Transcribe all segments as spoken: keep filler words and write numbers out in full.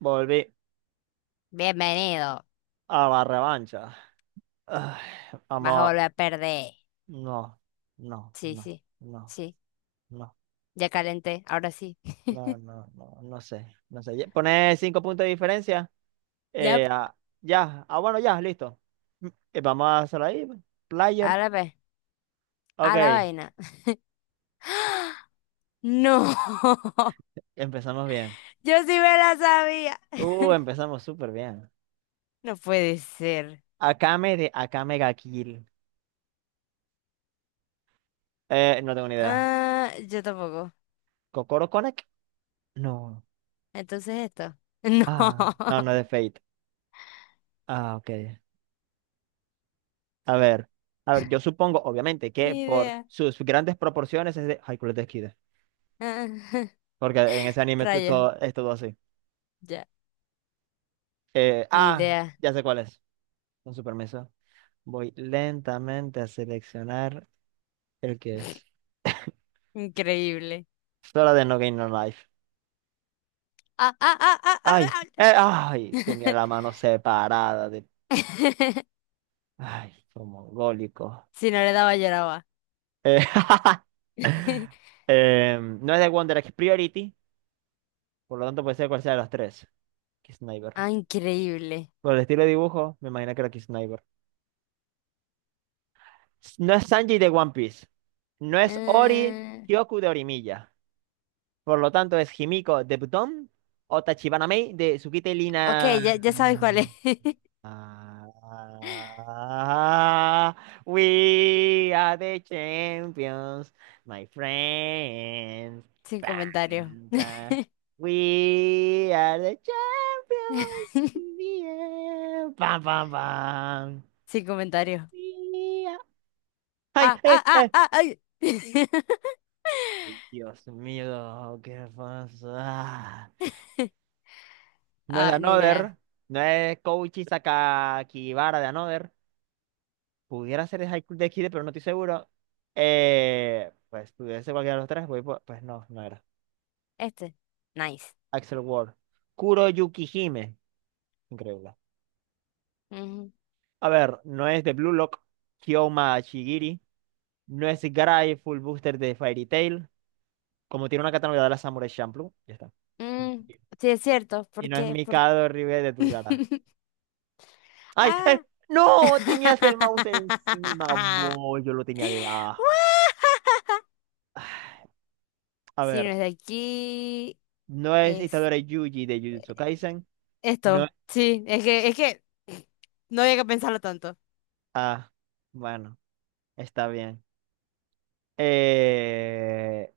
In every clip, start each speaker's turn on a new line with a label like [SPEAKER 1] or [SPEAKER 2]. [SPEAKER 1] Volví
[SPEAKER 2] Bienvenido.
[SPEAKER 1] a la revancha. Ay,
[SPEAKER 2] Vas a
[SPEAKER 1] vamos,
[SPEAKER 2] volver a perder.
[SPEAKER 1] no, no,
[SPEAKER 2] Sí,
[SPEAKER 1] no,
[SPEAKER 2] sí,
[SPEAKER 1] no,
[SPEAKER 2] sí.
[SPEAKER 1] no,
[SPEAKER 2] Ya calenté, ahora sí.
[SPEAKER 1] no, no, no, no sé, no sé. Pone cinco puntos de diferencia.
[SPEAKER 2] Ya,
[SPEAKER 1] Eh, ah, ya, ah, bueno, ya, listo. Mm, eh, vamos a hacerlo ahí, pues. Player.
[SPEAKER 2] ahora ve. A la
[SPEAKER 1] Ok,
[SPEAKER 2] vaina. No,
[SPEAKER 1] empezamos bien.
[SPEAKER 2] yo sí me la sabía.
[SPEAKER 1] Uh, empezamos súper bien.
[SPEAKER 2] No puede ser.
[SPEAKER 1] Akame de Akame ga Kill. Eh, no tengo ni idea.
[SPEAKER 2] Ah, yo tampoco.
[SPEAKER 1] ¿Kokoro Connect? No.
[SPEAKER 2] Entonces esto. No,
[SPEAKER 1] Ah, no, no es de Fate. Ah, ok. A ver, a ver, yo supongo, obviamente, que
[SPEAKER 2] ni
[SPEAKER 1] por
[SPEAKER 2] idea.
[SPEAKER 1] sus grandes proporciones es de Haikyuu de Kid,
[SPEAKER 2] Ah,
[SPEAKER 1] porque en ese anime t-
[SPEAKER 2] Rayo,
[SPEAKER 1] todo es todo así.
[SPEAKER 2] ya.
[SPEAKER 1] Eh,
[SPEAKER 2] Ni
[SPEAKER 1] ah,
[SPEAKER 2] idea.
[SPEAKER 1] ya sé cuál es. Con su permiso, voy lentamente a seleccionar el que es.
[SPEAKER 2] Increíble.
[SPEAKER 1] Sora de No Game No Life.
[SPEAKER 2] Ah, ah, ah, ah,
[SPEAKER 1] Ay,
[SPEAKER 2] ah, ah.
[SPEAKER 1] eh, ay, tenía la mano separada de, ay, como mongólico.
[SPEAKER 2] Si no le daba, lloraba.
[SPEAKER 1] Eh, em, No es de Wonder X Priority, por lo tanto puede ser cual sea de las tres. Kiss Sniper.
[SPEAKER 2] Ah, increíble.
[SPEAKER 1] Por el estilo de dibujo, me imagino que era Kiss. No es Sanji de One Piece. No es Ori
[SPEAKER 2] Ah.
[SPEAKER 1] Kyoku de Orimilla. Por lo tanto, es Himiko de Buton o Tachibana Mei de Tsukite
[SPEAKER 2] Ok,
[SPEAKER 1] Lina.
[SPEAKER 2] ya, ya sabes cuál
[SPEAKER 1] Mm.
[SPEAKER 2] es.
[SPEAKER 1] Ah, we are the champions, my friends.
[SPEAKER 2] Sin comentario.
[SPEAKER 1] Bam, bam. We are the champions. In bam, bam, bam.
[SPEAKER 2] Sin comentario.
[SPEAKER 1] We are... ¡Ay!
[SPEAKER 2] Ah,
[SPEAKER 1] ¡Eh!
[SPEAKER 2] ah, ah,
[SPEAKER 1] ¡Eh!
[SPEAKER 2] ah, ay.
[SPEAKER 1] Dios mío, qué pasa. No es de
[SPEAKER 2] Ah, ni idea.
[SPEAKER 1] Another, no es Koichi Sakakibara de Another. Pudiera ser de High School Death Kid, pero no estoy seguro. Eh, pues pudiera ser cualquiera de los tres, voy por- pues no, no era.
[SPEAKER 2] Este. Nice.
[SPEAKER 1] Axel Ward. Kuro Yukihime. Increíble.
[SPEAKER 2] Ujú.
[SPEAKER 1] A ver, no es de Blue Lock, Kyoma Shigiri. No es Garai Full Booster de Fairy Tail. Como tiene una categoría de la Samurai Champloo. Ya está.
[SPEAKER 2] Mm, sí, es cierto.
[SPEAKER 1] Y
[SPEAKER 2] ¿Por
[SPEAKER 1] no es
[SPEAKER 2] qué? ¿Por
[SPEAKER 1] Mikado Ribe de Durara. Ay, eh,
[SPEAKER 2] Ah.
[SPEAKER 1] no, tenías el mouse encima, boy, yo lo tenía debajo. A
[SPEAKER 2] Si
[SPEAKER 1] ver,
[SPEAKER 2] no es de aquí,
[SPEAKER 1] no es
[SPEAKER 2] es
[SPEAKER 1] Itadori Yuji de Jujutsu Kaisen. No.
[SPEAKER 2] esto. Sí, es que, es que no había que pensarlo tanto.
[SPEAKER 1] Ah, bueno, está bien. Eh,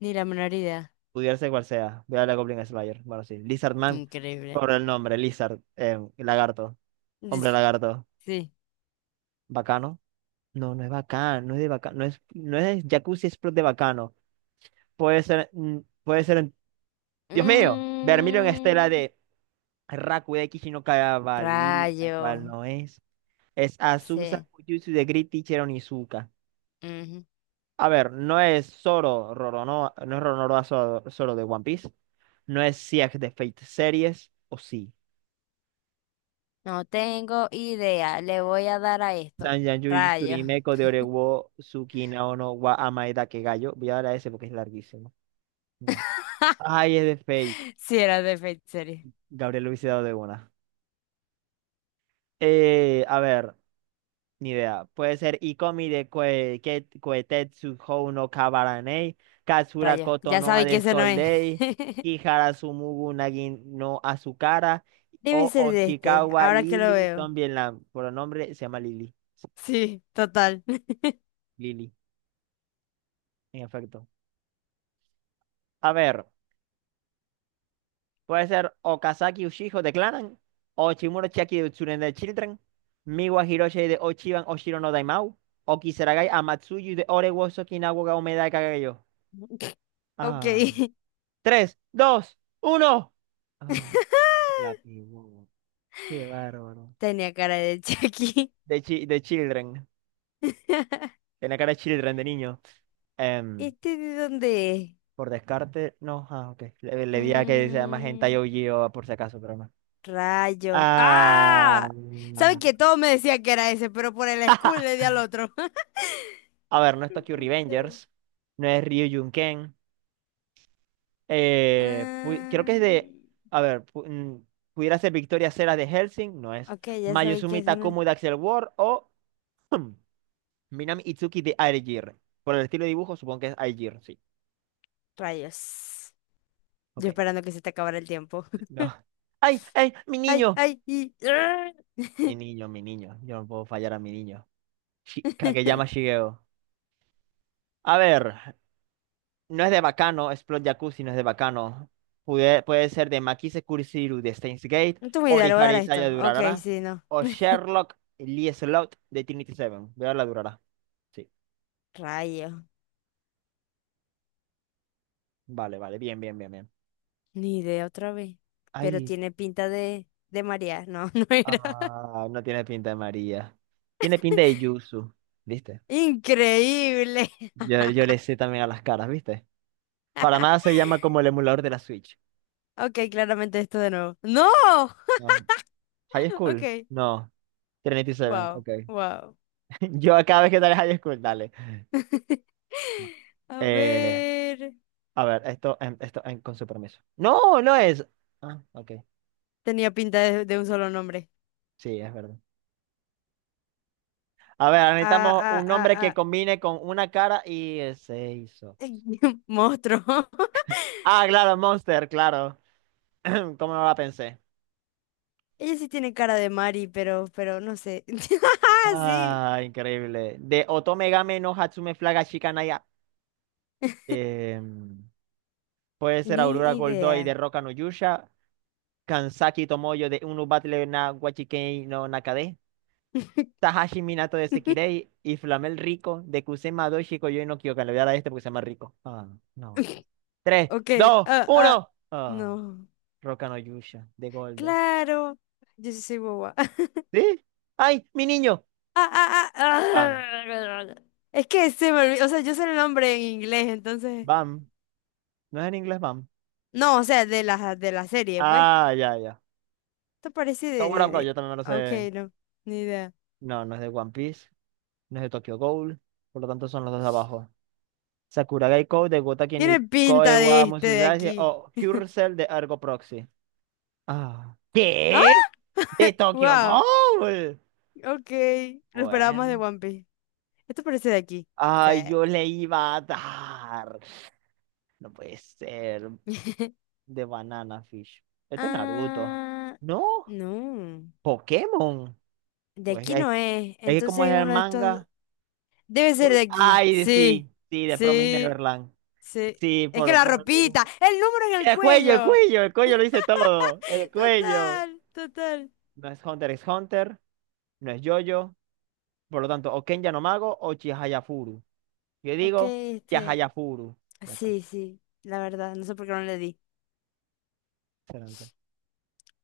[SPEAKER 2] Ni la menor idea.
[SPEAKER 1] Pudiera ser cual sea. Voy a la Goblin Slayer. Bueno, sí. Lizard Man,
[SPEAKER 2] Increíble.
[SPEAKER 1] por el nombre, Lizard, eh, lagarto, hombre lagarto.
[SPEAKER 2] Sí.
[SPEAKER 1] ¿Bacano? No, no es bacano, no es de bacano, no es, no es Jacuzzi Sprout de bacano. Puede ser, mm, puede ser, en- Dios mío, Vermilion Estela
[SPEAKER 2] Mm,
[SPEAKER 1] de Rakude Kishi no Kagabali, la
[SPEAKER 2] rayo.
[SPEAKER 1] cual no es. Es Azusa
[SPEAKER 2] Sí.
[SPEAKER 1] Fujitsu de Great Teacher Onizuka.
[SPEAKER 2] Ujú.
[SPEAKER 1] A ver, no es Zoro, Roronoa, no es Roronoa Zoro, Zoro de One Piece. No es Siak de Fate Series, o sí.
[SPEAKER 2] No tengo idea. Le voy a dar a esto.
[SPEAKER 1] Sanjan Yui
[SPEAKER 2] Rayo.
[SPEAKER 1] Tsurimeko de Orewo Tsukina no wa Amaeda Kegayo. Voy a dar a ese porque es larguísimo. No. Ay, es de Fate.
[SPEAKER 2] Si era de Fate Series.
[SPEAKER 1] Gabriel lo hubiese dado de una. Eh, a ver. Ni idea. Puede ser Ikomi de Kue- Ket- Kuetetsu Hou no Kabaranei, Katsura
[SPEAKER 2] Rayo.
[SPEAKER 1] Koto
[SPEAKER 2] Ya
[SPEAKER 1] no
[SPEAKER 2] sabéis que ese no es.
[SPEAKER 1] Adescoldei, Kihara Sumugu Nagi no Azukara
[SPEAKER 2] Debe
[SPEAKER 1] o
[SPEAKER 2] ser de este,
[SPEAKER 1] Oshikawa
[SPEAKER 2] ahora que lo
[SPEAKER 1] Lili
[SPEAKER 2] veo.
[SPEAKER 1] Lam. Por el nombre se llama Lili.
[SPEAKER 2] Sí, total.
[SPEAKER 1] Lili, en efecto. A ver, puede ser Okazaki Ushijo de Clanan, o Chimura Chiaki de Utsuren de Children, Miwa Hiroshi de Ochiban Oshiro no Daimao, o Kisaragai Amatsuyu de Ore wo Sokinawa ga Omeda de Kagayo.
[SPEAKER 2] Ok.
[SPEAKER 1] Tres, dos, uno. Ah, la pegó. Qué bárbaro.
[SPEAKER 2] Tenía cara de Chucky.
[SPEAKER 1] De, chi- de Children. En la cara de Children, de niño. Em,
[SPEAKER 2] ¿Este de dónde es?
[SPEAKER 1] por descarte, no. Ah, ok. Le, le di a que sea más hentai
[SPEAKER 2] Mm,
[SPEAKER 1] O G o Gio por si acaso, pero no.
[SPEAKER 2] Rayos. ¡Ah! ¿Sabes
[SPEAKER 1] Ah.
[SPEAKER 2] que todos me decían que era ese, pero por el school le di al otro?
[SPEAKER 1] A ver, no es
[SPEAKER 2] No
[SPEAKER 1] Tokyo
[SPEAKER 2] puede ser.
[SPEAKER 1] Revengers. No es Ryujin Ken. Eh, pu- creo que es
[SPEAKER 2] Ah,
[SPEAKER 1] de. A ver, pu- mm, pudiera ser Victoria Cera de Helsing. No es.
[SPEAKER 2] ok, ya sabéis que
[SPEAKER 1] Mayuzumi
[SPEAKER 2] es no.
[SPEAKER 1] Takumu de Axel World o. Minami Itsuki de Aegir. Por el estilo de dibujo, supongo que es Aegir, sí.
[SPEAKER 2] Rayos.
[SPEAKER 1] Ok,
[SPEAKER 2] Yo esperando que se te acabara el tiempo.
[SPEAKER 1] no. ¡Ay, ay, mi
[SPEAKER 2] ¡Ay,
[SPEAKER 1] niño!
[SPEAKER 2] ay! Y... ¡Ah!
[SPEAKER 1] Mi niño, mi niño. Yo no puedo fallar a mi niño. Shi- Kageyama Shigeo. A ver, no es de Bacano, Explode Jacuzzi no es de Bacano. Pude- puede ser de Makise Kurisiru de Steins Gate,
[SPEAKER 2] No tengo idea, le voy a
[SPEAKER 1] Orihara
[SPEAKER 2] dar a
[SPEAKER 1] Isaya
[SPEAKER 2] esto.
[SPEAKER 1] de
[SPEAKER 2] Ok,
[SPEAKER 1] Urarara,
[SPEAKER 2] sí, no.
[SPEAKER 1] o Sherlock Lee Slot de Trinity Seven. Voy a darle a Durarara. Sí,
[SPEAKER 2] Rayos.
[SPEAKER 1] vale, vale, bien, bien, bien, bien.
[SPEAKER 2] Ni idea otra vez. Pero
[SPEAKER 1] Ay,
[SPEAKER 2] tiene pinta de, de María. No, no era.
[SPEAKER 1] ah, no tiene pinta de María. Tiene pinta de Yuzu. ¿Viste?
[SPEAKER 2] Increíble.
[SPEAKER 1] Yo, yo le sé también a las caras, ¿viste? Para nada se llama como el emulador de la Switch.
[SPEAKER 2] Ok, claramente esto de nuevo. ¡No!
[SPEAKER 1] No. High School.
[SPEAKER 2] Ok.
[SPEAKER 1] No. Trinity Seven,
[SPEAKER 2] Wow,
[SPEAKER 1] ok.
[SPEAKER 2] wow.
[SPEAKER 1] Yo cada vez que dale High School, dale.
[SPEAKER 2] A
[SPEAKER 1] Eh,
[SPEAKER 2] ver.
[SPEAKER 1] a ver, esto, em, esto, em, con su permiso. No, no es. Ah, ok.
[SPEAKER 2] Tenía pinta de, de un solo nombre.
[SPEAKER 1] Sí, es verdad. A ver,
[SPEAKER 2] Ah,
[SPEAKER 1] necesitamos
[SPEAKER 2] ah,
[SPEAKER 1] un
[SPEAKER 2] ah,
[SPEAKER 1] nombre que
[SPEAKER 2] ah.
[SPEAKER 1] combine con una cara y eh, se hizo.
[SPEAKER 2] Monstruo.
[SPEAKER 1] Ah, claro, Monster, claro. ¿Cómo no la pensé?
[SPEAKER 2] Ella sí tiene cara de Mari, pero, pero no sé. Sí,
[SPEAKER 1] Ah, increíble. De Otome Game no Hatsume Flaga Shikanaya. Em, Puede ser
[SPEAKER 2] ni
[SPEAKER 1] Aurora
[SPEAKER 2] idea.
[SPEAKER 1] Goldoi de Roka no Yusha, Kansaki Tomoyo de Unu Battle na Wachikei no Nakade, Tahashi Minato de Sekirei y Flamel Rico de Kusema Doshi Koyoi no Kyokan. Le voy a dar a este porque se llama Rico. Ah, no. Tres,
[SPEAKER 2] Ok,
[SPEAKER 1] dos,
[SPEAKER 2] ah, ah.
[SPEAKER 1] uno. Ah,
[SPEAKER 2] No.
[SPEAKER 1] Roka no Yusha de Goldo.
[SPEAKER 2] Claro. Yo sí soy boba.
[SPEAKER 1] ¿Sí? ¡Ay, mi niño!
[SPEAKER 2] Ah, ah, ah,
[SPEAKER 1] Bam,
[SPEAKER 2] ah. Es que se me olvidó, o sea, yo sé el nombre en inglés, entonces.
[SPEAKER 1] bam. No es en inglés bam.
[SPEAKER 2] No, o sea, de la, de la serie, pues.
[SPEAKER 1] Ah, ya, ya.
[SPEAKER 2] Esto parece de,
[SPEAKER 1] Tower
[SPEAKER 2] de,
[SPEAKER 1] of God,
[SPEAKER 2] de-
[SPEAKER 1] yo también me lo
[SPEAKER 2] Ah, Ok,
[SPEAKER 1] sé.
[SPEAKER 2] no, ni idea.
[SPEAKER 1] No, no es de One Piece, no es de Tokyo Ghoul, por lo tanto son los dos de abajo. Sakurai Kou de Gotaki
[SPEAKER 2] Tiene
[SPEAKER 1] ni Koe
[SPEAKER 2] pinta de
[SPEAKER 1] wa
[SPEAKER 2] este de
[SPEAKER 1] Musuzashi
[SPEAKER 2] aquí.
[SPEAKER 1] o Hyrsel de Ergo Proxy. Ah.
[SPEAKER 2] ¡Ah!
[SPEAKER 1] ¿Qué? ¿De Tokyo
[SPEAKER 2] ¡Wow!
[SPEAKER 1] Ghoul?
[SPEAKER 2] Ok, lo esperábamos de
[SPEAKER 1] Bueno.
[SPEAKER 2] One Piece. Esto parece de aquí. Sí.
[SPEAKER 1] Ay, yo le iba a dar. No puede ser. De Banana Fish. Esto es Naruto.
[SPEAKER 2] Ah,
[SPEAKER 1] No,
[SPEAKER 2] no.
[SPEAKER 1] Pokémon.
[SPEAKER 2] De
[SPEAKER 1] Pues
[SPEAKER 2] aquí
[SPEAKER 1] es,
[SPEAKER 2] no es.
[SPEAKER 1] es que
[SPEAKER 2] Entonces
[SPEAKER 1] como es
[SPEAKER 2] es
[SPEAKER 1] el
[SPEAKER 2] uno de estos.
[SPEAKER 1] manga.
[SPEAKER 2] Debe ser de
[SPEAKER 1] voy-
[SPEAKER 2] aquí.
[SPEAKER 1] Ay,
[SPEAKER 2] Sí,
[SPEAKER 1] sí, sí, de Promise
[SPEAKER 2] sí,
[SPEAKER 1] Neverland.
[SPEAKER 2] sí.
[SPEAKER 1] Sí,
[SPEAKER 2] Es que
[SPEAKER 1] por,
[SPEAKER 2] la
[SPEAKER 1] por el
[SPEAKER 2] ropita,
[SPEAKER 1] dibujo.
[SPEAKER 2] el número en el
[SPEAKER 1] El cuello, el
[SPEAKER 2] cuello.
[SPEAKER 1] cuello, el cuello lo hice todo. El cuello.
[SPEAKER 2] Total, total.
[SPEAKER 1] No es Hunter x Hunter, no es JoJo. Por lo tanto, o Kenya no Mago o Chihayafuru. Yo
[SPEAKER 2] Ok,
[SPEAKER 1] digo
[SPEAKER 2] este.
[SPEAKER 1] Chihayafuru. Ya está.
[SPEAKER 2] Sí, sí, la verdad, no sé por qué no le di.
[SPEAKER 1] Excelente.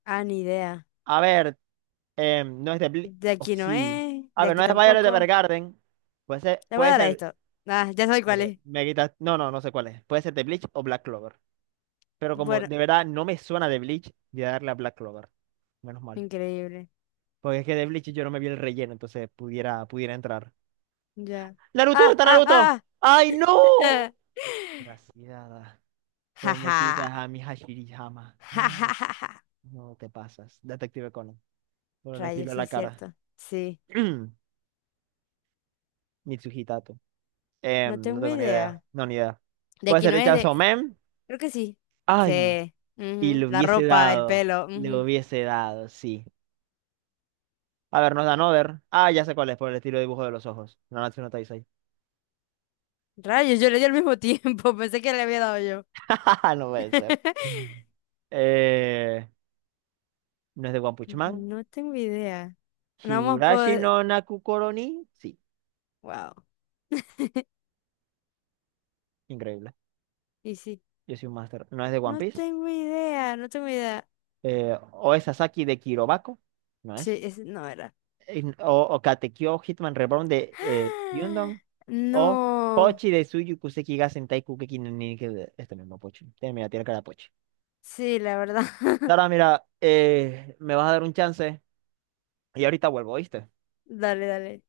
[SPEAKER 2] Ah, ni idea.
[SPEAKER 1] A ver, em, no es de Bli-
[SPEAKER 2] De
[SPEAKER 1] oh,
[SPEAKER 2] aquí no
[SPEAKER 1] sí.
[SPEAKER 2] es,
[SPEAKER 1] A
[SPEAKER 2] de
[SPEAKER 1] ver, no
[SPEAKER 2] aquí
[SPEAKER 1] es Violet
[SPEAKER 2] tampoco.
[SPEAKER 1] Evergarden. Puede ser,
[SPEAKER 2] Le voy a
[SPEAKER 1] puede
[SPEAKER 2] dar a
[SPEAKER 1] ser.
[SPEAKER 2] esto. Ah, ya sabes
[SPEAKER 1] Ok,
[SPEAKER 2] cuál es.
[SPEAKER 1] me quitas. No, no, no sé cuál es. Puede ser de Bleach o Black Clover. Pero como
[SPEAKER 2] Bueno,
[SPEAKER 1] de verdad no me suena de Bleach, voy a darle a Black Clover. Menos mal.
[SPEAKER 2] increíble.
[SPEAKER 1] Porque es que de Bleach yo no me vi el relleno, entonces pudiera, pudiera entrar.
[SPEAKER 2] Ya.
[SPEAKER 1] ¡Naruto!
[SPEAKER 2] Ah,
[SPEAKER 1] ¡Está
[SPEAKER 2] ah,
[SPEAKER 1] Naruto!
[SPEAKER 2] ah.
[SPEAKER 1] ¡Ay, no!
[SPEAKER 2] ah.
[SPEAKER 1] Gracias. Vos me
[SPEAKER 2] Jaja.
[SPEAKER 1] quitas a mi Hashirihama. Ah,
[SPEAKER 2] Jajajaja.
[SPEAKER 1] no te pasas. Detective Conan. Por el estilo
[SPEAKER 2] Rayos,
[SPEAKER 1] de
[SPEAKER 2] sí
[SPEAKER 1] la
[SPEAKER 2] es
[SPEAKER 1] cara.
[SPEAKER 2] cierto. Sí,
[SPEAKER 1] Mitsuhi Tato.
[SPEAKER 2] no
[SPEAKER 1] Em, no
[SPEAKER 2] tengo
[SPEAKER 1] tengo ni idea.
[SPEAKER 2] idea.
[SPEAKER 1] No, ni idea.
[SPEAKER 2] De
[SPEAKER 1] Puede
[SPEAKER 2] aquí
[SPEAKER 1] ser
[SPEAKER 2] no es
[SPEAKER 1] hechazo
[SPEAKER 2] de...
[SPEAKER 1] men.
[SPEAKER 2] Creo que sí.
[SPEAKER 1] Ay,
[SPEAKER 2] Sí.
[SPEAKER 1] y
[SPEAKER 2] Ujú,
[SPEAKER 1] le
[SPEAKER 2] la
[SPEAKER 1] hubiese
[SPEAKER 2] ropa, el
[SPEAKER 1] dado.
[SPEAKER 2] pelo.
[SPEAKER 1] Le
[SPEAKER 2] Ujú.
[SPEAKER 1] hubiese dado, sí. A ver, nos dan over. Ah, ya sé cuál es, por el estilo de dibujo de los ojos. Nanatsu no no, Taizai.
[SPEAKER 2] Rayos, yo le di al mismo tiempo. Pensé que le había dado yo.
[SPEAKER 1] No puede ser. Mm. Eh, no es de One Punch Man.
[SPEAKER 2] No tengo idea. No vamos
[SPEAKER 1] Higurashi
[SPEAKER 2] a
[SPEAKER 1] no Nakukoro ni. Sí,
[SPEAKER 2] Wow.
[SPEAKER 1] increíble.
[SPEAKER 2] Y sí.
[SPEAKER 1] Yo soy un máster. No es de One
[SPEAKER 2] No
[SPEAKER 1] Piece.
[SPEAKER 2] tengo idea, no tengo idea.
[SPEAKER 1] eh, Oe Sasaki de Kirobako, ¿no es?
[SPEAKER 2] Sí, es, no era.
[SPEAKER 1] En- O, o Katekyo Hitman Reborn de eh, Yundon, o
[SPEAKER 2] No.
[SPEAKER 1] Pochi de Suyu Kuseki ga Sentai Kukeki no Ninike de- Este mismo Pochi. Tiene- Mira, tiene cara de Pochi.
[SPEAKER 2] Sí, la verdad.
[SPEAKER 1] Ahora, mira, eh, me vas a dar un chance y ahorita vuelvo, ¿viste?
[SPEAKER 2] Dale, dale.